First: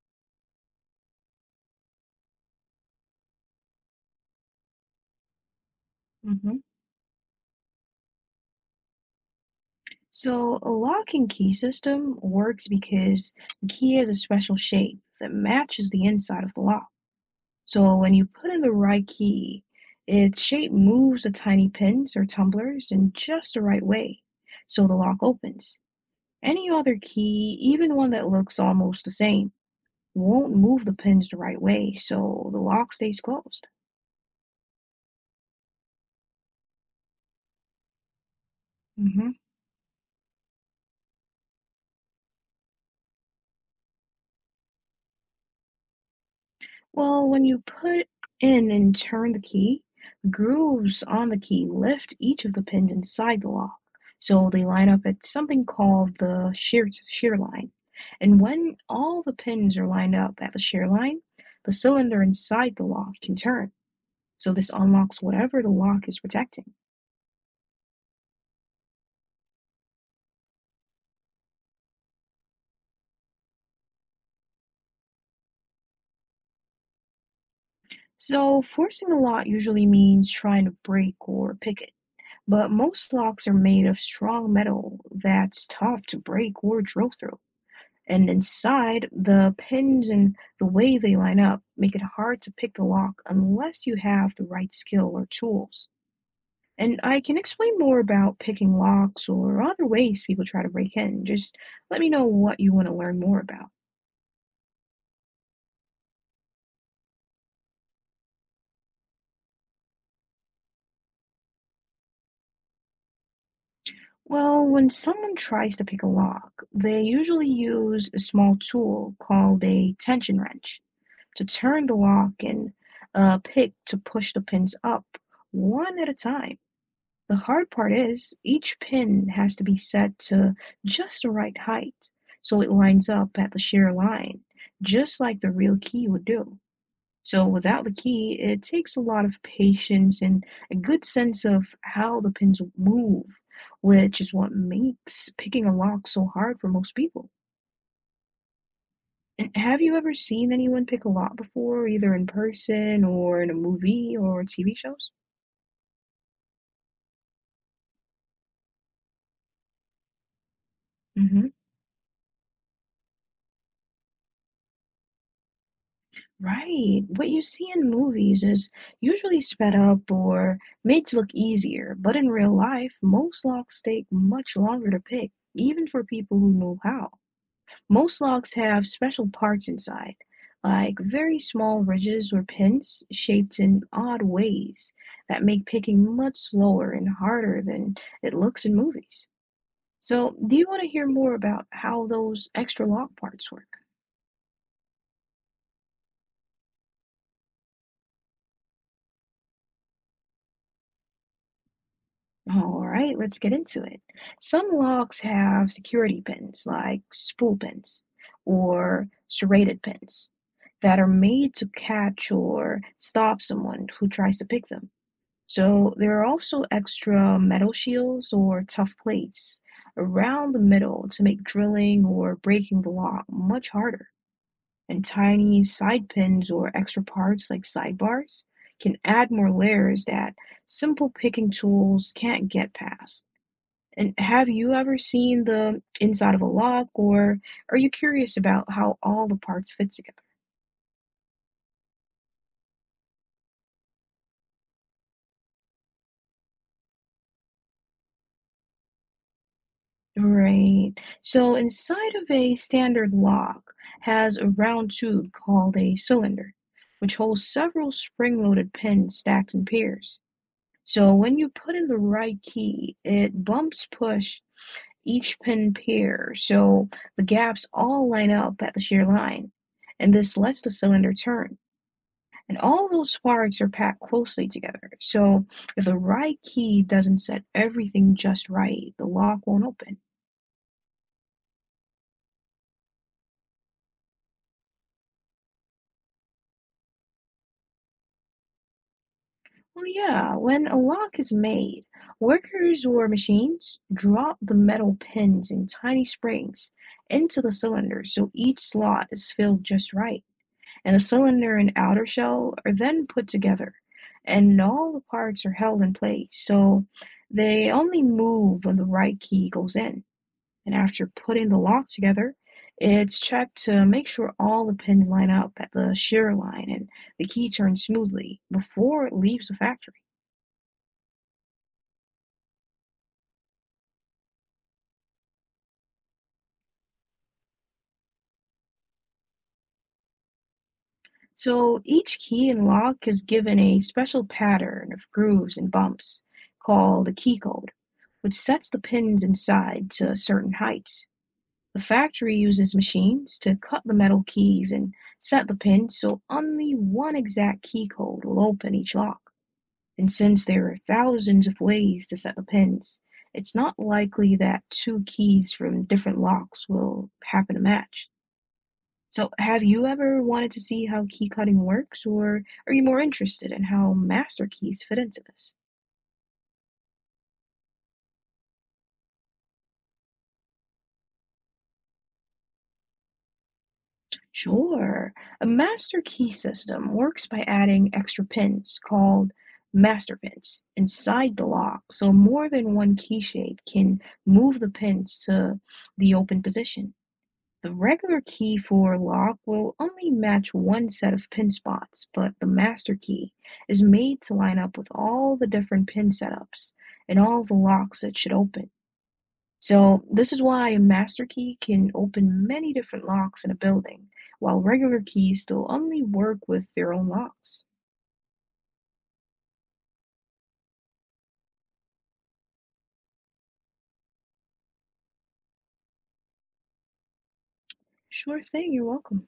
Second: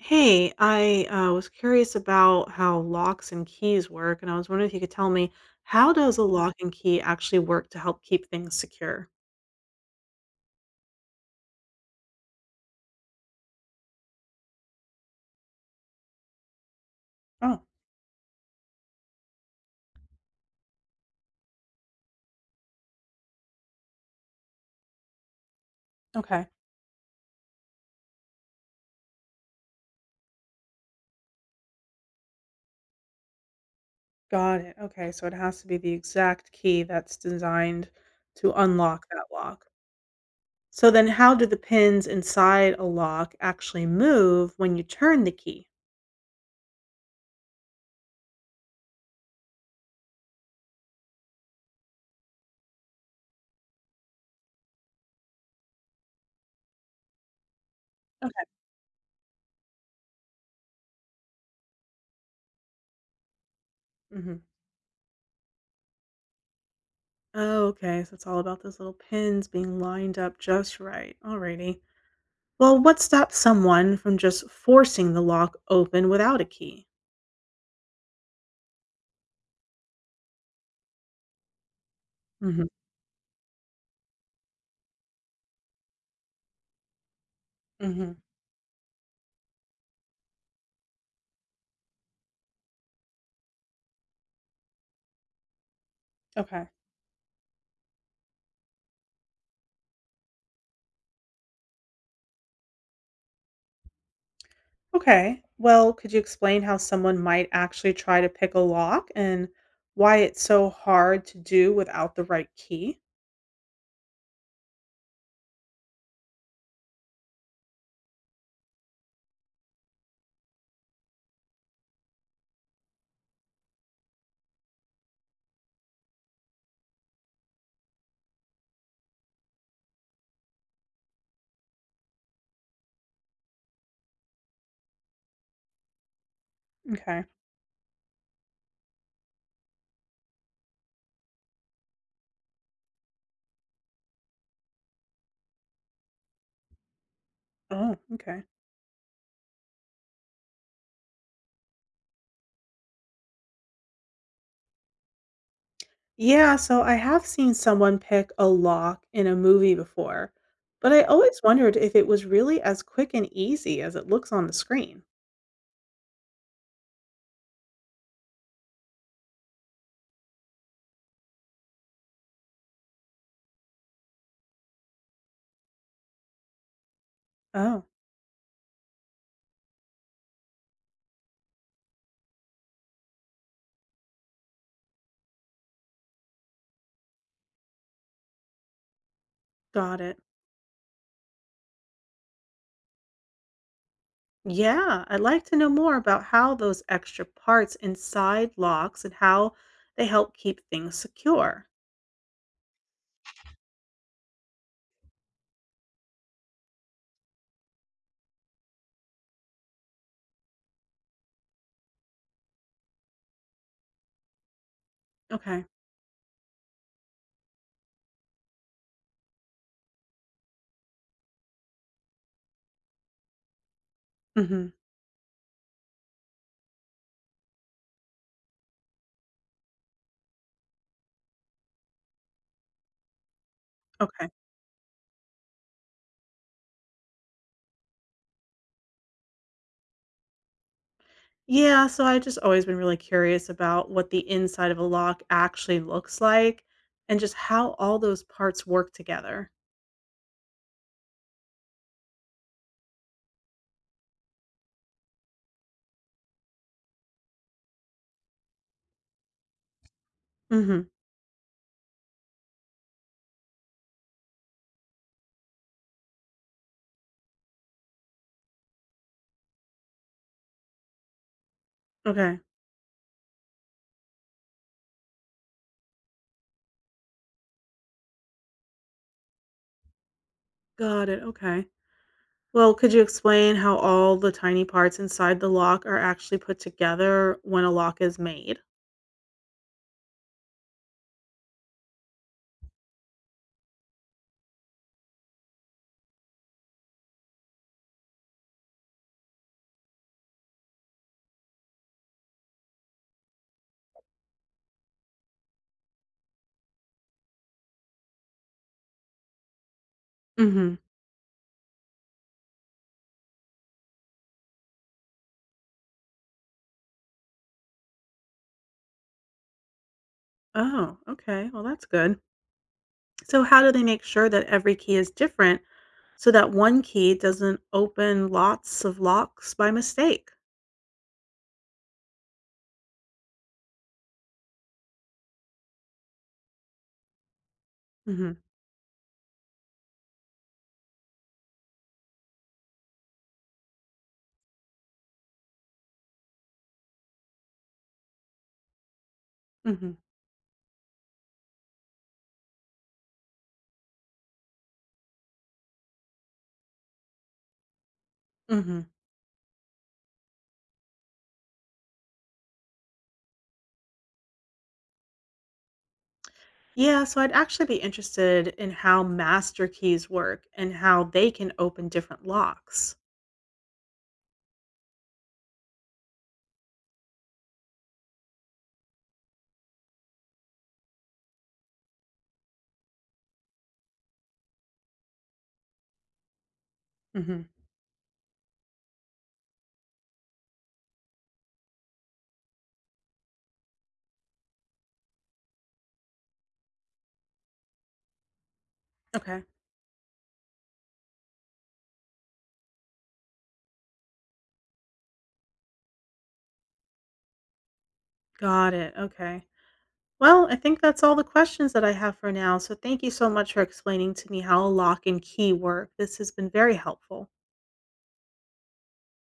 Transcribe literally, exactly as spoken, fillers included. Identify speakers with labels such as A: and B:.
A: Hey, I uh, was curious about how locks and keys work, and I was wondering if you could tell me how does a Mhm. lock
B: hmm
A: and key actually work to help keep things secure?
B: So a lock and key system works because the key has a special shape that matches the inside of the lock.
A: Oh,
B: So when you put in the right key, its shape moves the tiny pins or tumblers in just the right way, so the lock opens.
A: okay.
B: Any other key, even one that looks almost the same, won't move the pins the right way, so the lock stays closed.
A: Got it. Okay, so it has to be the exact key that's designed to unlock that
B: Mhm.
A: lock. So then how do the pins inside a lock actually move when you turn the key?
B: Well, when you put in and turn the key, grooves on the key lift each of the pins inside the lock, so they line up at something called the shear shear line. And
A: Okay.
B: when all the pins are lined up at the shear line, the cylinder inside the lock can turn,
A: Hmm.
B: so this unlocks whatever the lock is protecting.
A: Oh, okay. So it's all about those little pins being lined up just right. Alrighty. Well, what stops someone from just forcing the lock open without a key?
B: So forcing the lock usually means trying to break or pick it,
A: Hmm.
B: but most locks are made of strong metal that's tough to break or drill through.
A: Hmm.
B: And inside, the pins and the way they line up make it hard to pick the lock unless you have the right skill or tools.
A: Okay.
B: And I can explain more about picking locks or other ways people try to break in. Just let me know what you want to learn more about.
A: Okay. Well, could you explain how someone might actually try to pick a lock and why it's so hard to do without the right key?
B: Well, when someone tries to pick a lock, they usually use a small tool called a tension wrench to turn the lock, and a pick to push the pins up one at a time. The hard part is each pin has to be set to just the right height so it lines up at the shear line, just like the real key would do.
A: Okay.
B: So without the key, it takes a lot of patience and a good sense of how the pins move, which is what makes picking a lock so hard for most people.
A: Oh, okay.
B: And have you ever seen anyone pick a lock before, either in person or in a movie or T V shows?
A: Yeah, so I have seen someone pick a lock in a movie before, but I always
B: hmm
A: wondered if it was really as quick and easy as it looks on the screen.
B: Right. What you see in movies is usually sped up or made to look easier, but in real life, most locks take much longer to pick, even for people who know how.
A: Oh,
B: Most locks have special parts inside, like very small ridges or pins shaped in odd ways, that make picking much slower and harder than it looks in movies.
A: got it.
B: So, do you want to hear more about how those extra lock parts work?
A: Yeah, I'd like to know more about how those extra parts inside locks and how they help keep things secure.
B: All right, let's get into it. Some locks have security pins, like spool pins or serrated pins, that are made to catch or stop someone who tries to pick them.
A: Okay.
B: So there are also extra metal shields or tough plates around the middle to make drilling or breaking the lock much harder,
A: Hmm.
B: and tiny side pins or extra parts like sidebars can add more layers that simple picking tools can't get past. And
A: Okay.
B: have you ever seen the inside of a lock, or are you curious about how all the parts fit together?
A: Yeah, so I've just always been really curious about what the inside of a lock actually looks like and just how all those parts work together.
B: Right. So inside of a standard lock has a round tube called a cylinder, which holds several spring-loaded pins stacked in pairs.
A: Hmm.
B: So when you put in the right key, it bumps push each pin pair, so the gaps all line up at the shear line, and this lets the cylinder turn.
A: Okay.
B: And all those sparks are packed closely together, so if the right key doesn't set everything just right, the lock won't open.
A: Got it. Okay. Well, could you explain how all the tiny parts inside the lock are actually put together when a lock is made?
B: Well, yeah, when a lock is made, workers or machines drop the metal pins in tiny springs into the cylinder so each slot is filled just right. And the cylinder and outer shell are then put together, and all the parts are held in place, so they only move when the right key goes in.
A: Hmm.
B: And after putting the lock together, it's checked to make sure all the pins line up at the shear line and the key turns smoothly before it leaves the factory.
A: Oh, okay. Well, that's good. So, how do they make sure that every key is different so that one key doesn't open lots of locks by mistake?
B: So each key and lock is given a special pattern of grooves and bumps called a key code,
A: Hmm.
B: which sets the pins inside to certain heights. The factory uses machines to cut the metal keys and set the pins so only one exact key code will open each lock.
A: Hmm.
B: And since there are thousands of ways to set the pins, it's not likely that two keys from different locks will happen to match.
A: Hmm.
B: So, have you ever wanted to see how key cutting works, or are you more interested in how master keys fit into this?
A: Yeah, so I'd actually be interested in how master keys work and how they can open different locks.
B: Sure. A master key system works by adding extra pins called master pins inside the lock, so more than one key shade can move the pins to the open position.
A: Hmm.
B: The regular key for lock will only match one set of pin spots, but the master key is made to line up with all the different pin setups and all the locks it should open.
A: Okay,
B: So this is why a master key can open many different locks in a building, while regular keys still only work with their own locks.
A: got it. Okay. Well, I think that's all the questions that I have for now. So, thank you so much for explaining to me how a lock and key work. This has been very helpful.
B: Sure thing, you're welcome.